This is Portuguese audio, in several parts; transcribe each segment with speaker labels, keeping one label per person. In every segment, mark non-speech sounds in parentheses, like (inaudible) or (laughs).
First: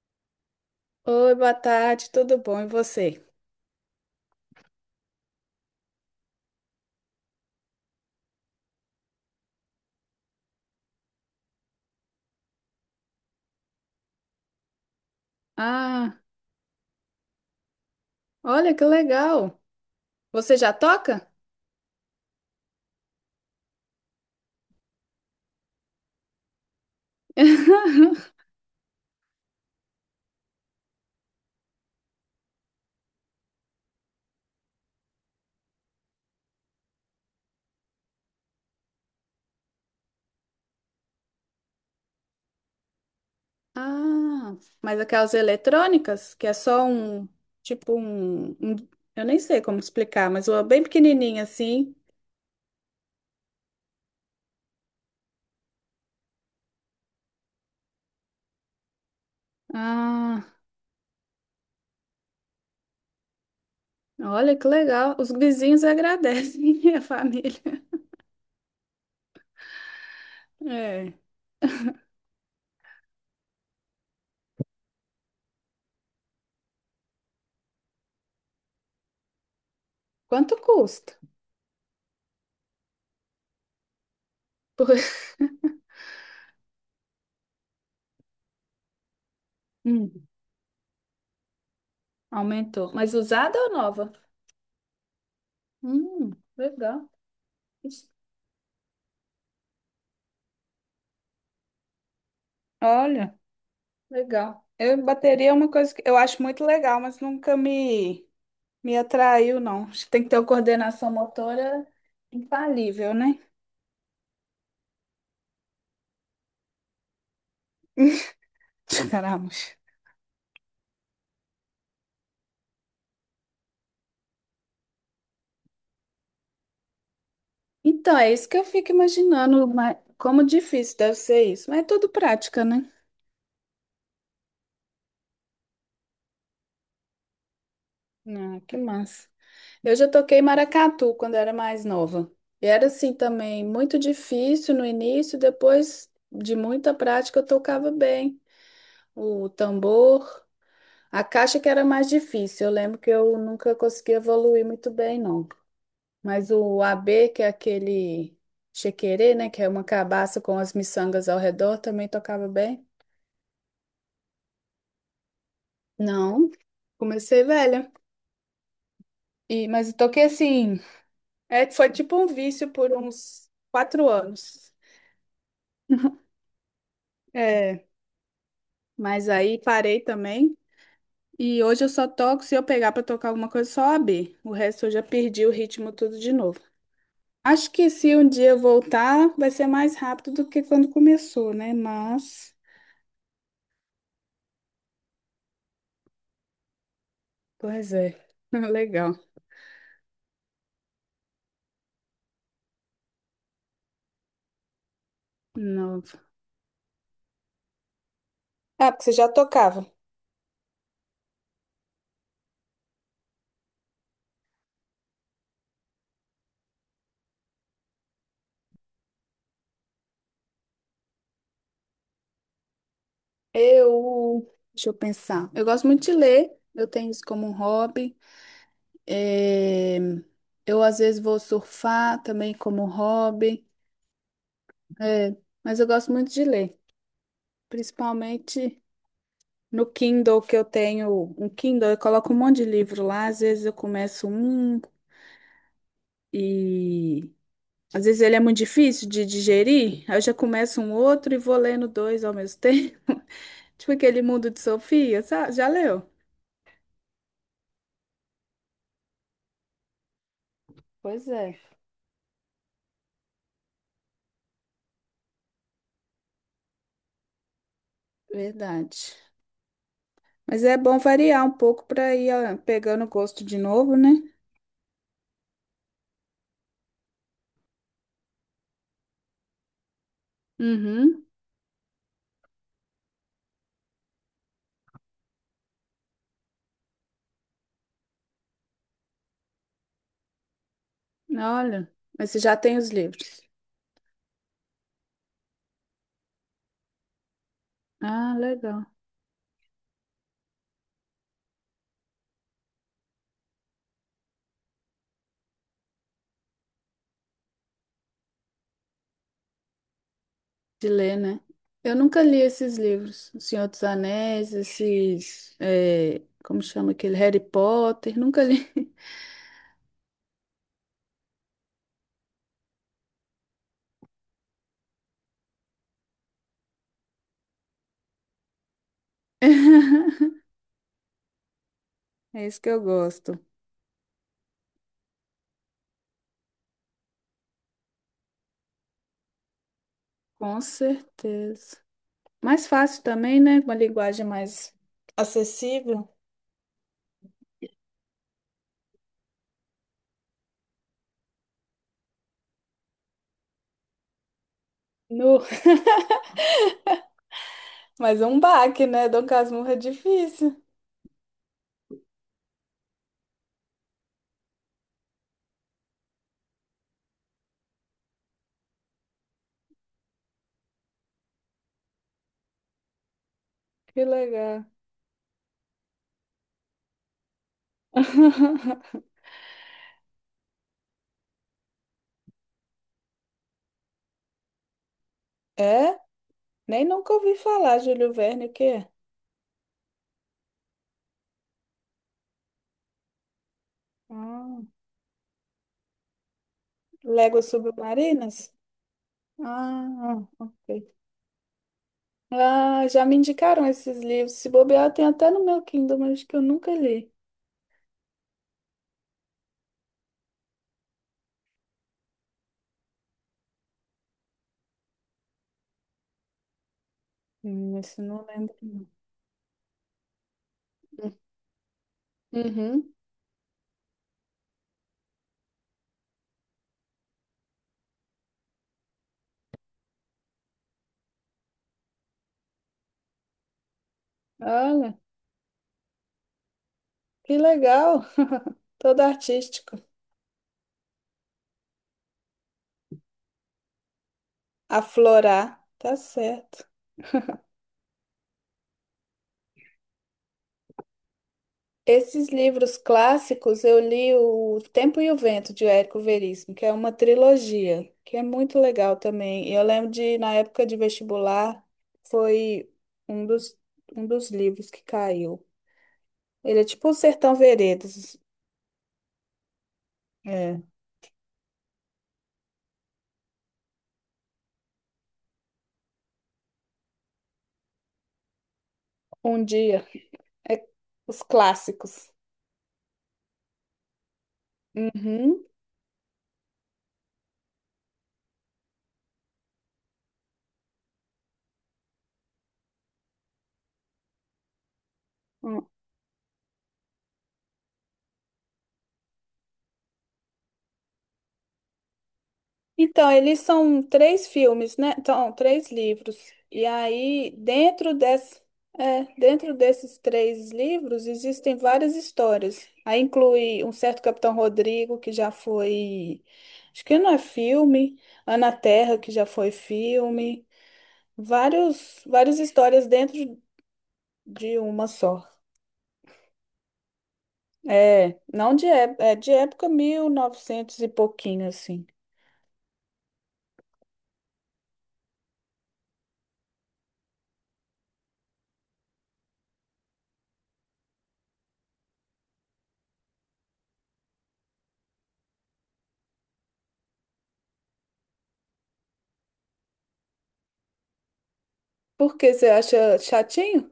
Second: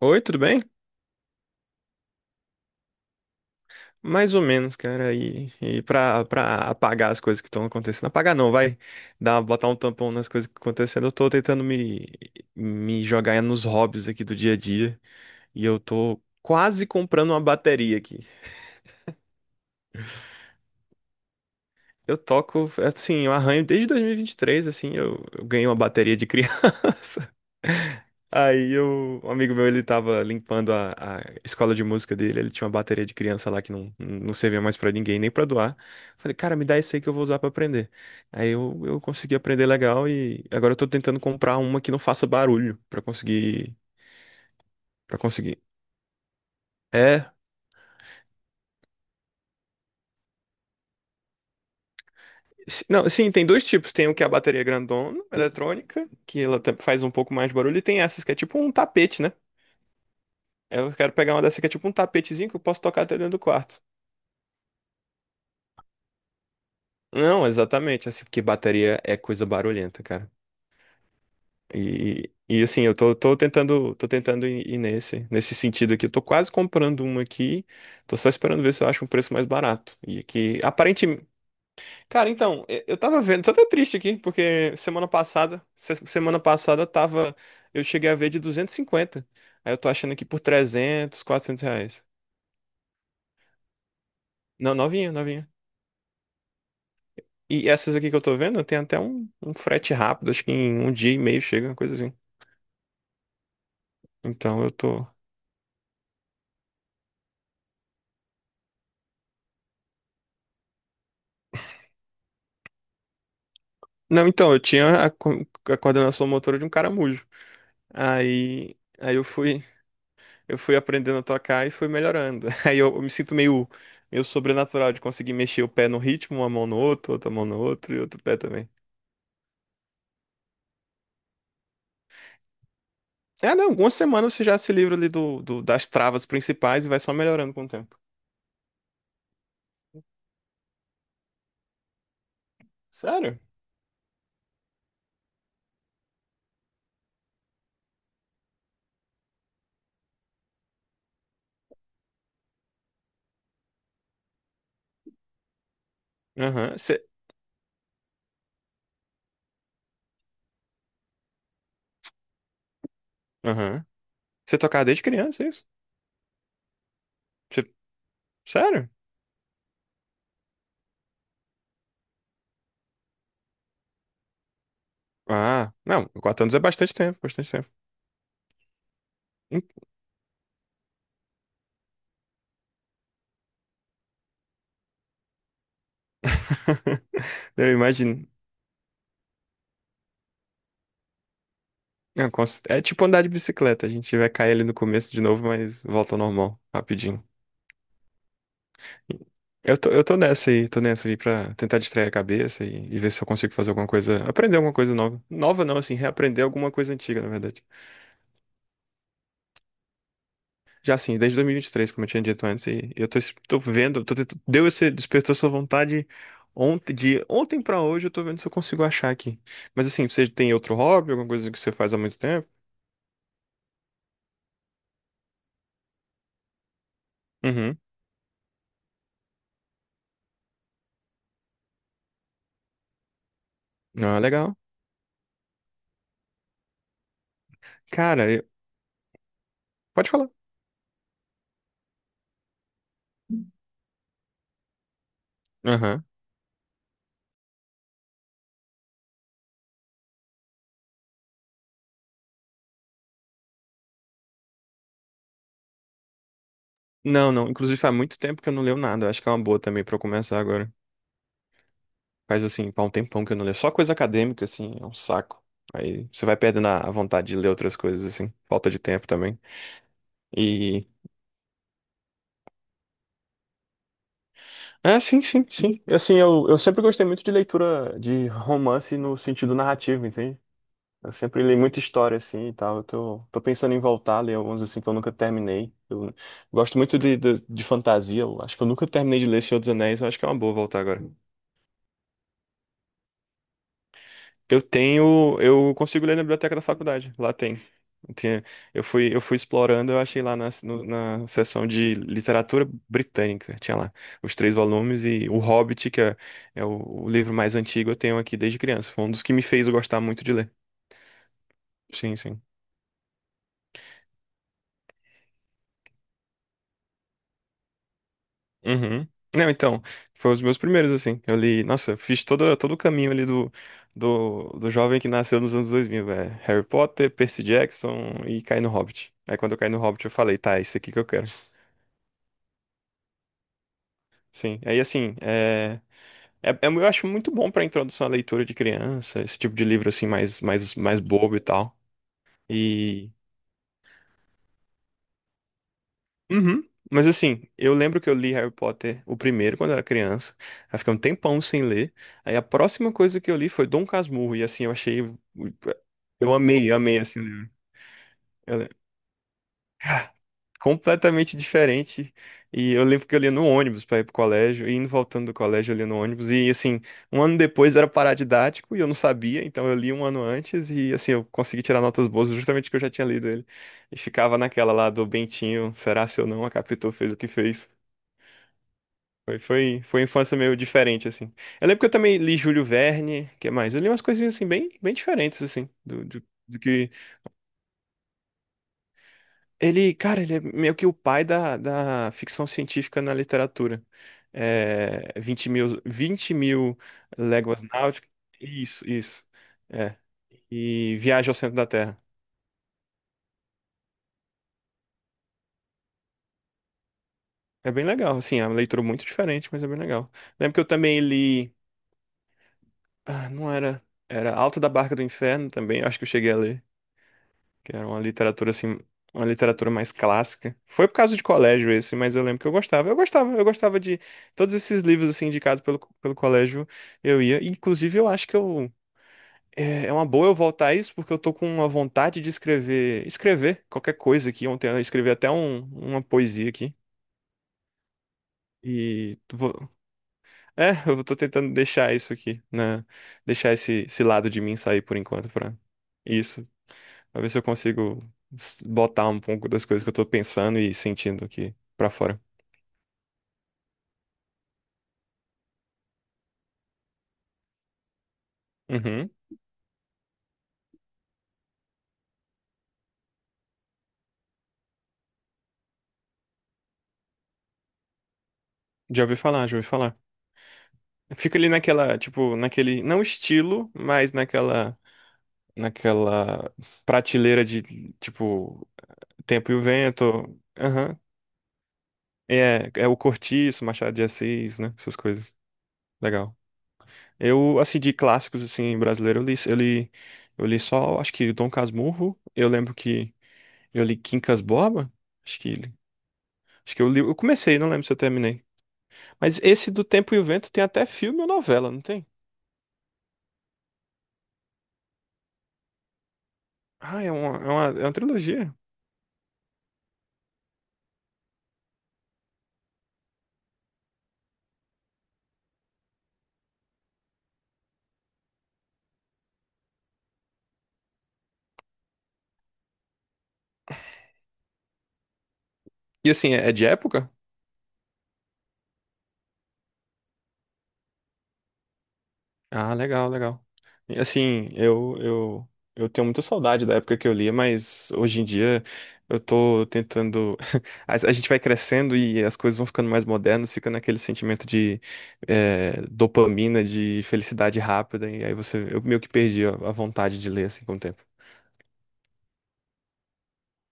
Speaker 1: Oi, tudo bem?
Speaker 2: Oi, boa tarde, tudo bom? E você?
Speaker 1: Mais ou menos, cara. E pra apagar as coisas que estão acontecendo. Apagar não, vai dar, botar um tampão nas coisas que estão acontecendo. Eu tô tentando me, Me jogar nos hobbies aqui do dia a dia. E eu tô
Speaker 2: Ah,
Speaker 1: quase comprando uma bateria aqui.
Speaker 2: olha que legal! Você já toca?
Speaker 1: Eu toco, assim, eu arranho desde 2023, assim, eu ganhei uma bateria de criança. (laughs)
Speaker 2: (laughs)
Speaker 1: Um amigo meu, ele tava limpando a escola de música dele, ele tinha uma bateria de criança lá que não servia mais pra ninguém, nem pra doar. Falei, cara, me dá esse aí que eu vou usar pra aprender. Eu consegui aprender legal e agora eu tô tentando comprar uma que não faça barulho
Speaker 2: Ah, mas
Speaker 1: para
Speaker 2: aquelas
Speaker 1: conseguir.
Speaker 2: eletrônicas, que é só um,
Speaker 1: É,
Speaker 2: tipo um, eu nem sei como explicar, mas uma bem pequenininha assim.
Speaker 1: não, sim, tem dois tipos, tem o que é a bateria grandona, eletrônica, que ela faz um pouco mais de barulho, e tem essas que é tipo um tapete, né?
Speaker 2: Ah,
Speaker 1: Eu quero pegar uma dessa que é tipo um tapetezinho que eu posso tocar até dentro do quarto.
Speaker 2: olha que legal! Os vizinhos agradecem, (laughs) a
Speaker 1: Não,
Speaker 2: família.
Speaker 1: exatamente, assim, porque bateria é coisa barulhenta, cara.
Speaker 2: É.
Speaker 1: E assim, tô tentando, tô tentando ir nesse sentido aqui. Eu tô quase comprando uma aqui, tô só esperando ver se eu acho um preço mais barato. E
Speaker 2: Quanto
Speaker 1: aqui,
Speaker 2: custa?
Speaker 1: aparentemente. Cara, então, eu tava vendo, tô até triste aqui, porque
Speaker 2: Por-
Speaker 1: semana
Speaker 2: (laughs)
Speaker 1: passada, semana passada tava, eu cheguei a ver de 250. Aí eu tô achando aqui
Speaker 2: Hum,
Speaker 1: por 300, 400 reais.
Speaker 2: aumentou. Mas usada ou nova?
Speaker 1: Não, novinha, novinha.
Speaker 2: Hum, legal.
Speaker 1: E essas aqui que eu tô vendo, tem até um frete rápido, acho que em um dia e meio chega, uma coisa assim.
Speaker 2: Olha.
Speaker 1: Então
Speaker 2: Legal.
Speaker 1: eu tô.
Speaker 2: Bateria é uma coisa que eu acho muito legal, mas nunca me atraiu, não. Acho que tem que ter uma coordenação motora infalível, né?
Speaker 1: Não, então, eu tinha a coordenação motora de um caramujo. Aí,
Speaker 2: (laughs)
Speaker 1: aí eu
Speaker 2: Caramba.
Speaker 1: fui, eu fui aprendendo a tocar e fui melhorando. (laughs) Eu me sinto meio sobrenatural de conseguir mexer o pé no ritmo, uma mão no outro, outra mão no outro e
Speaker 2: Então,
Speaker 1: outro
Speaker 2: é
Speaker 1: pé
Speaker 2: isso que eu
Speaker 1: também.
Speaker 2: fico imaginando, mas como difícil deve ser isso. Mas é tudo prática, né?
Speaker 1: É, não, algumas semanas você já se livra ali das travas principais e vai só melhorando com o tempo.
Speaker 2: Ah, que massa. Eu já toquei maracatu quando era mais nova. E era assim
Speaker 1: Sério?
Speaker 2: também, muito difícil no início, depois de muita prática eu tocava bem o tambor. A caixa que era mais difícil, eu lembro que eu nunca consegui evoluir muito bem, não. Mas
Speaker 1: Aham.
Speaker 2: o
Speaker 1: Você,
Speaker 2: AB, que é aquele chequerê, né, que é uma cabaça com as miçangas ao redor, também tocava bem.
Speaker 1: aham. Você tocava desde criança, é isso?
Speaker 2: Não, comecei
Speaker 1: Você-
Speaker 2: velha.
Speaker 1: sério?
Speaker 2: E, mas eu toquei assim, foi tipo um vício por uns 4 anos.
Speaker 1: Ah, não,
Speaker 2: (laughs)
Speaker 1: quatro anos é bastante tempo, bastante tempo.
Speaker 2: É, mas aí
Speaker 1: Hum.
Speaker 2: parei também. E hoje eu só toco se eu pegar pra tocar alguma coisa só AB. O resto eu já perdi o ritmo tudo de novo.
Speaker 1: (laughs)
Speaker 2: Acho
Speaker 1: Eu
Speaker 2: que se
Speaker 1: imagino.
Speaker 2: um dia eu voltar, vai ser mais rápido do que quando começou, né?
Speaker 1: É,
Speaker 2: Mas,
Speaker 1: é tipo andar de bicicleta, a gente vai cair ali no começo de novo, mas volta ao normal, rapidinho.
Speaker 2: pois é, (laughs) legal.
Speaker 1: Eu tô nessa aí pra tentar distrair a cabeça e ver se eu consigo fazer alguma coisa, aprender alguma coisa nova. Nova não, assim,
Speaker 2: Nova.
Speaker 1: reaprender alguma coisa antiga, na verdade.
Speaker 2: Ah, porque você já tocava.
Speaker 1: Já assim, desde dois mil e vinte e três, como eu tinha dito antes, e eu tô, tô vendo, tô tentando, deu esse, despertou essa vontade ontem, de ontem pra hoje, eu tô vendo se eu consigo achar aqui. Mas assim, você tem outro hobby, alguma coisa que você faz há muito tempo?
Speaker 2: Eu, deixa eu pensar. Eu gosto muito de ler, eu tenho isso como um
Speaker 1: Uhum.
Speaker 2: hobby. É, eu às vezes vou surfar também como um hobby.
Speaker 1: Ah, legal.
Speaker 2: É, mas eu gosto muito de ler,
Speaker 1: Cara, eu-
Speaker 2: principalmente no
Speaker 1: pode falar.
Speaker 2: Kindle que eu tenho, um Kindle, eu coloco um monte de livro lá, às vezes eu começo um
Speaker 1: Aham.
Speaker 2: e às vezes ele é muito difícil de digerir, aí eu já começo um outro e vou lendo dois ao mesmo (laughs) tempo. Tipo aquele Mundo de Sofia, sabe? Já leu?
Speaker 1: Não, não. Inclusive, faz muito tempo que eu não leio nada. Acho que é uma boa também pra eu começar agora.
Speaker 2: Pois é.
Speaker 1: Faz assim, faz um tempão que eu não leio. Só coisa acadêmica, assim, é um saco. Aí você vai perdendo a vontade de ler outras coisas, assim. Falta de tempo
Speaker 2: Verdade.
Speaker 1: também.
Speaker 2: Mas é
Speaker 1: E.
Speaker 2: bom variar um pouco para ir ó, pegando o gosto de novo, né?
Speaker 1: Ah, sim, sim, sim. Assim, eu sempre gostei muito de leitura de romance no sentido narrativo, entende? Eu
Speaker 2: Uhum.
Speaker 1: sempre li muita história, assim, e tal. Tô pensando em voltar a ler alguns, assim, que eu nunca terminei. Eu gosto muito de fantasia. Eu acho que eu nunca terminei de ler Senhor dos Anéis. Eu acho que é uma boa voltar agora.
Speaker 2: Olha. Mas você já tem os livros?
Speaker 1: Eu tenho, eu consigo ler na biblioteca da faculdade, lá tem. Eu
Speaker 2: Ah,
Speaker 1: tinha-
Speaker 2: legal.
Speaker 1: eu fui explorando, eu achei lá na, no- na seção de literatura britânica, tinha lá os três volumes e O Hobbit, que é, é o livro mais antigo, eu tenho aqui desde criança. Foi um dos que me fez gostar muito de ler.
Speaker 2: De ler, né? Eu
Speaker 1: Sim,
Speaker 2: nunca li
Speaker 1: sim.
Speaker 2: esses livros, O Senhor dos Anéis, como chama aquele? Harry Potter, nunca li.
Speaker 1: Uhum. Não, então, foi os meus primeiros, assim. Eu li, nossa, eu fiz todo o caminho ali do jovem que nasceu nos anos 2000, velho. Harry Potter, Percy Jackson e caí no Hobbit. Aí quando eu caí no Hobbit, eu falei,
Speaker 2: (laughs)
Speaker 1: tá, é isso aqui que eu quero.
Speaker 2: É isso que eu gosto.
Speaker 1: Sim, aí assim, eu acho muito bom pra introdução à leitura de criança, esse tipo de livro assim mais
Speaker 2: Com
Speaker 1: mais mais bobo e
Speaker 2: certeza.
Speaker 1: tal.
Speaker 2: Mais fácil
Speaker 1: E
Speaker 2: também, né? Uma linguagem mais assim,
Speaker 1: Uhum. Mas assim, eu lembro que eu li Harry Potter o primeiro quando eu era criança, aí fiquei um tempão sem ler. Aí a próxima coisa que eu li foi Dom Casmurro e assim eu achei,
Speaker 2: no... (laughs)
Speaker 1: eu amei esse livro.
Speaker 2: Mas é um baque, né? Dom Casmurro é
Speaker 1: Cara,
Speaker 2: difícil.
Speaker 1: completamente diferente. E eu lembro que eu lia no ônibus para ir pro colégio, e indo e voltando do colégio, eu lia no ônibus. E assim, um ano depois era paradidático e eu não sabia, então eu li um ano antes e assim, eu consegui tirar notas boas justamente porque eu já tinha lido ele. E
Speaker 2: Que
Speaker 1: ficava
Speaker 2: legal.
Speaker 1: naquela lá do Bentinho, será se eu não, a Capitu fez o que fez.
Speaker 2: (laughs)
Speaker 1: Foi uma infância meio diferente, assim. Eu lembro que eu também li Júlio Verne, que mais? Eu li umas coisinhas assim, bem, bem diferentes, assim,
Speaker 2: É?
Speaker 1: do,
Speaker 2: Nem
Speaker 1: que
Speaker 2: nunca ouvi falar, Júlio Verne, o quê?
Speaker 1: Ele, cara, ele é meio que o pai da ficção científica na literatura.
Speaker 2: Ah,
Speaker 1: É, 20 mil, 20 mil
Speaker 2: Léguas
Speaker 1: léguas náuticas.
Speaker 2: Submarinas?
Speaker 1: Isso, isso. É.
Speaker 2: Ah, ok.
Speaker 1: E Viagem ao Centro da Terra.
Speaker 2: Ah, já me indicaram esses livros. Se bobear, tem até no meu Kindle, mas acho que eu nunca li.
Speaker 1: É bem legal, assim, é uma leitura muito diferente, mas é bem legal. Lembro que eu também li. Ah, não era. Era Alto da Barca do Inferno também, acho que eu cheguei a ler. Que era uma
Speaker 2: Esse não
Speaker 1: literatura
Speaker 2: lembro,
Speaker 1: assim,
Speaker 2: não.
Speaker 1: uma literatura mais clássica. Foi por causa de colégio esse, mas eu lembro que eu gostava.
Speaker 2: Uhum.
Speaker 1: Eu gostava de todos esses livros assim indicados pelo colégio, eu ia. Inclusive, eu acho que eu é é uma boa eu voltar a isso porque eu tô com uma vontade de escrever, escrever qualquer coisa aqui. Ontem eu
Speaker 2: Olha,
Speaker 1: escrevi até uma poesia aqui.
Speaker 2: que legal. (laughs) Todo
Speaker 1: E tu vou,
Speaker 2: artístico.
Speaker 1: eu tô tentando deixar isso aqui, né? Deixar esse lado de mim sair por enquanto pra
Speaker 2: Aflorar, tá
Speaker 1: isso.
Speaker 2: certo.
Speaker 1: Pra ver se eu consigo botar um pouco das coisas que eu tô pensando e sentindo aqui pra fora.
Speaker 2: Esses livros clássicos, eu li O Tempo e o Vento, de Érico Veríssimo, que é uma trilogia, que é muito legal
Speaker 1: Uhum.
Speaker 2: também. E eu lembro de, na época de vestibular, foi um dos, um dos livros que caiu. Ele é tipo o Sertão Veredas.
Speaker 1: Já ouvi falar, já ouvi falar.
Speaker 2: É.
Speaker 1: Fica ali naquela, tipo, naquele, não estilo, mas naquela, naquela prateleira de, tipo,
Speaker 2: Um
Speaker 1: Tempo e o
Speaker 2: dia.
Speaker 1: Vento.
Speaker 2: É
Speaker 1: Aham.
Speaker 2: os clássicos.
Speaker 1: É, é o Cortiço, Machado de Assis, né? Essas coisas.
Speaker 2: Uhum.
Speaker 1: Legal. Eu, assim, de clássicos, assim, brasileiro, eu li só, acho que Dom Casmurro. Eu lembro que eu li Quincas Borba. Acho que, acho que eu li, eu comecei, não lembro se eu terminei. Mas esse do Tempo e o Vento tem até filme ou novela, não tem?
Speaker 2: Então, eles são três filmes, né? Então, três livros. E
Speaker 1: Ah,
Speaker 2: aí,
Speaker 1: é uma trilogia.
Speaker 2: dentro desses três livros, existem várias histórias. Aí inclui um certo Capitão Rodrigo, que já foi, acho que não é filme, Ana Terra, que já foi filme, várias histórias dentro de uma só.
Speaker 1: E assim, é de época?
Speaker 2: É, não de, é, é de época 1900 e pouquinho, assim.
Speaker 1: Ah, legal, legal. E assim, eu tenho muita saudade da época que eu lia, mas hoje em dia eu tô tentando. (laughs) A gente vai crescendo e as coisas vão ficando mais modernas, fica naquele sentimento de é, dopamina, de felicidade rápida, e aí você, eu meio que perdi a vontade de ler assim com o tempo.
Speaker 2: Por que você acha chatinho?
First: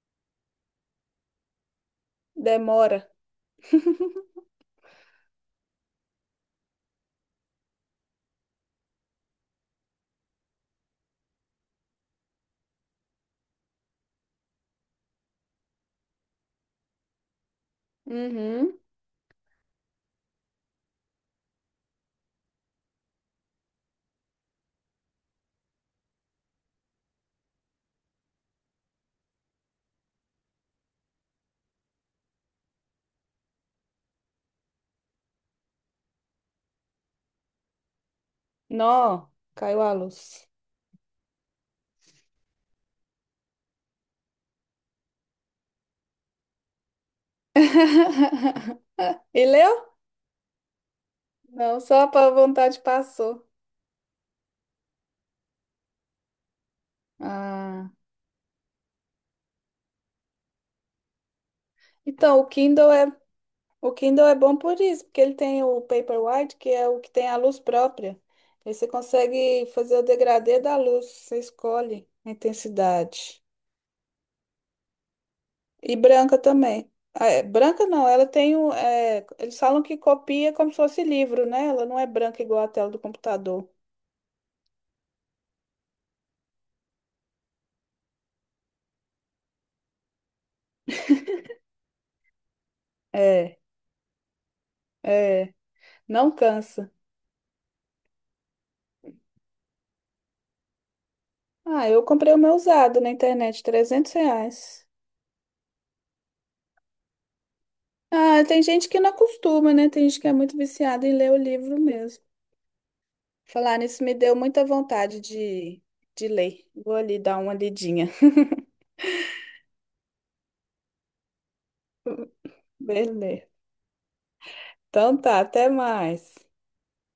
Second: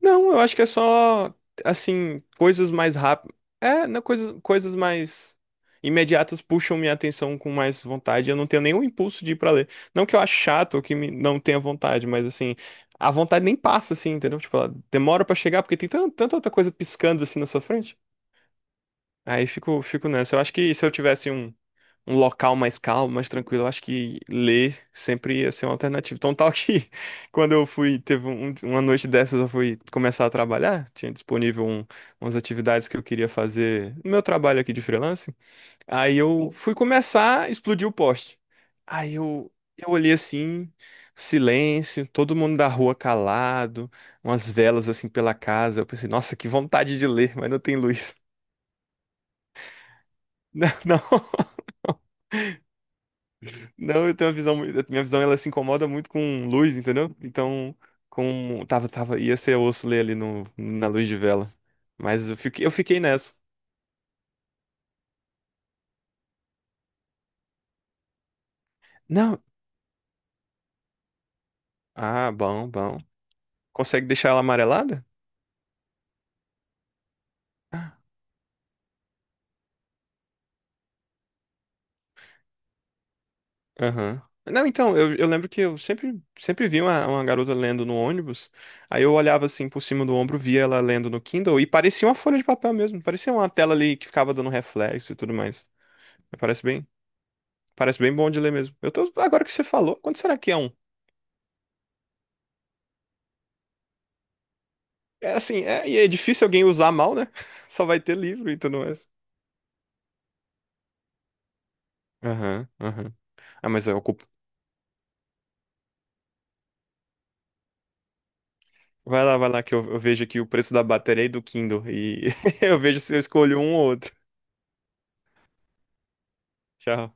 Speaker 1: Não, eu acho que é só, assim, coisas mais
Speaker 2: Demora.
Speaker 1: rápidas. É, não, coisas mais imediatas puxam minha atenção com mais vontade. Eu não tenho nenhum impulso de ir pra ler. Não que eu ache chato ou que não tenha vontade, mas, assim, a vontade nem passa, assim, entendeu? Tipo, ela demora pra chegar porque tem tanta outra coisa piscando, assim, na sua frente.
Speaker 2: Uhum.
Speaker 1: Aí fico nessa. Eu acho que se eu tivesse um local mais calmo, mais tranquilo, eu acho que ler sempre ia ser uma alternativa. Então, tal que (laughs) quando eu fui, teve uma noite dessas, eu fui começar a trabalhar, tinha disponível umas atividades que eu queria fazer no meu trabalho aqui de freelance. Aí eu fui começar, explodiu o poste.
Speaker 2: Nó, caiu
Speaker 1: Eu
Speaker 2: a
Speaker 1: olhei
Speaker 2: luz.
Speaker 1: assim, silêncio, todo mundo da rua calado, umas velas assim pela casa. Eu pensei, nossa, que vontade de ler, mas não tem luz.
Speaker 2: (laughs) E leu?
Speaker 1: Não, não,
Speaker 2: Não, só a vontade passou.
Speaker 1: (laughs) não, eu tenho minha visão ela se incomoda muito com luz, entendeu? Então,
Speaker 2: Ah,
Speaker 1: com tava ia ser osso ler ali no, na luz de vela. Mas
Speaker 2: então o
Speaker 1: eu
Speaker 2: Kindle
Speaker 1: fiquei
Speaker 2: é
Speaker 1: nessa.
Speaker 2: o Kindle é bom por isso, porque ele tem o Paperwhite, que é o que tem a luz própria. Aí você
Speaker 1: Não.
Speaker 2: consegue fazer o degradê da luz, você escolhe a
Speaker 1: Ah, bom, bom.
Speaker 2: intensidade.
Speaker 1: Consegue deixar ela amarelada?
Speaker 2: E branca também. Ah, é, branca não, ela eles falam que copia como se fosse livro, né? Ela não é branca igual a tela do computador.
Speaker 1: Aham. Não, então, eu lembro que eu sempre vi uma garota lendo no ônibus. Aí eu olhava assim por cima do ombro, via ela lendo no Kindle e parecia uma folha de papel mesmo. Parecia uma
Speaker 2: É,
Speaker 1: tela ali que ficava dando reflexo e tudo
Speaker 2: é,
Speaker 1: mais.
Speaker 2: não
Speaker 1: Parece bem.
Speaker 2: cansa.
Speaker 1: Parece bem bom de ler mesmo. Eu tô, agora que você falou, quando será que é um?
Speaker 2: Ah, eu comprei o meu usado na internet, R$ 300.
Speaker 1: É assim, é, e é difícil alguém usar mal, né? (laughs) Só vai ter
Speaker 2: Ah,
Speaker 1: livro e
Speaker 2: tem
Speaker 1: tudo
Speaker 2: gente que
Speaker 1: mais.
Speaker 2: não acostuma, né? Tem gente que é muito viciada em ler o livro mesmo.
Speaker 1: Aham, aham. Ah,
Speaker 2: Falar
Speaker 1: mas eu
Speaker 2: nisso me
Speaker 1: ocupo.
Speaker 2: deu muita vontade de, ler. Vou ali dar uma lidinha.
Speaker 1: Vai lá, que eu vejo aqui o preço da bateria e do Kindle. E
Speaker 2: (laughs)
Speaker 1: (laughs) eu vejo se eu
Speaker 2: Beleza.
Speaker 1: escolho um ou outro.
Speaker 2: Então tá, até mais.
Speaker 1: Tchau.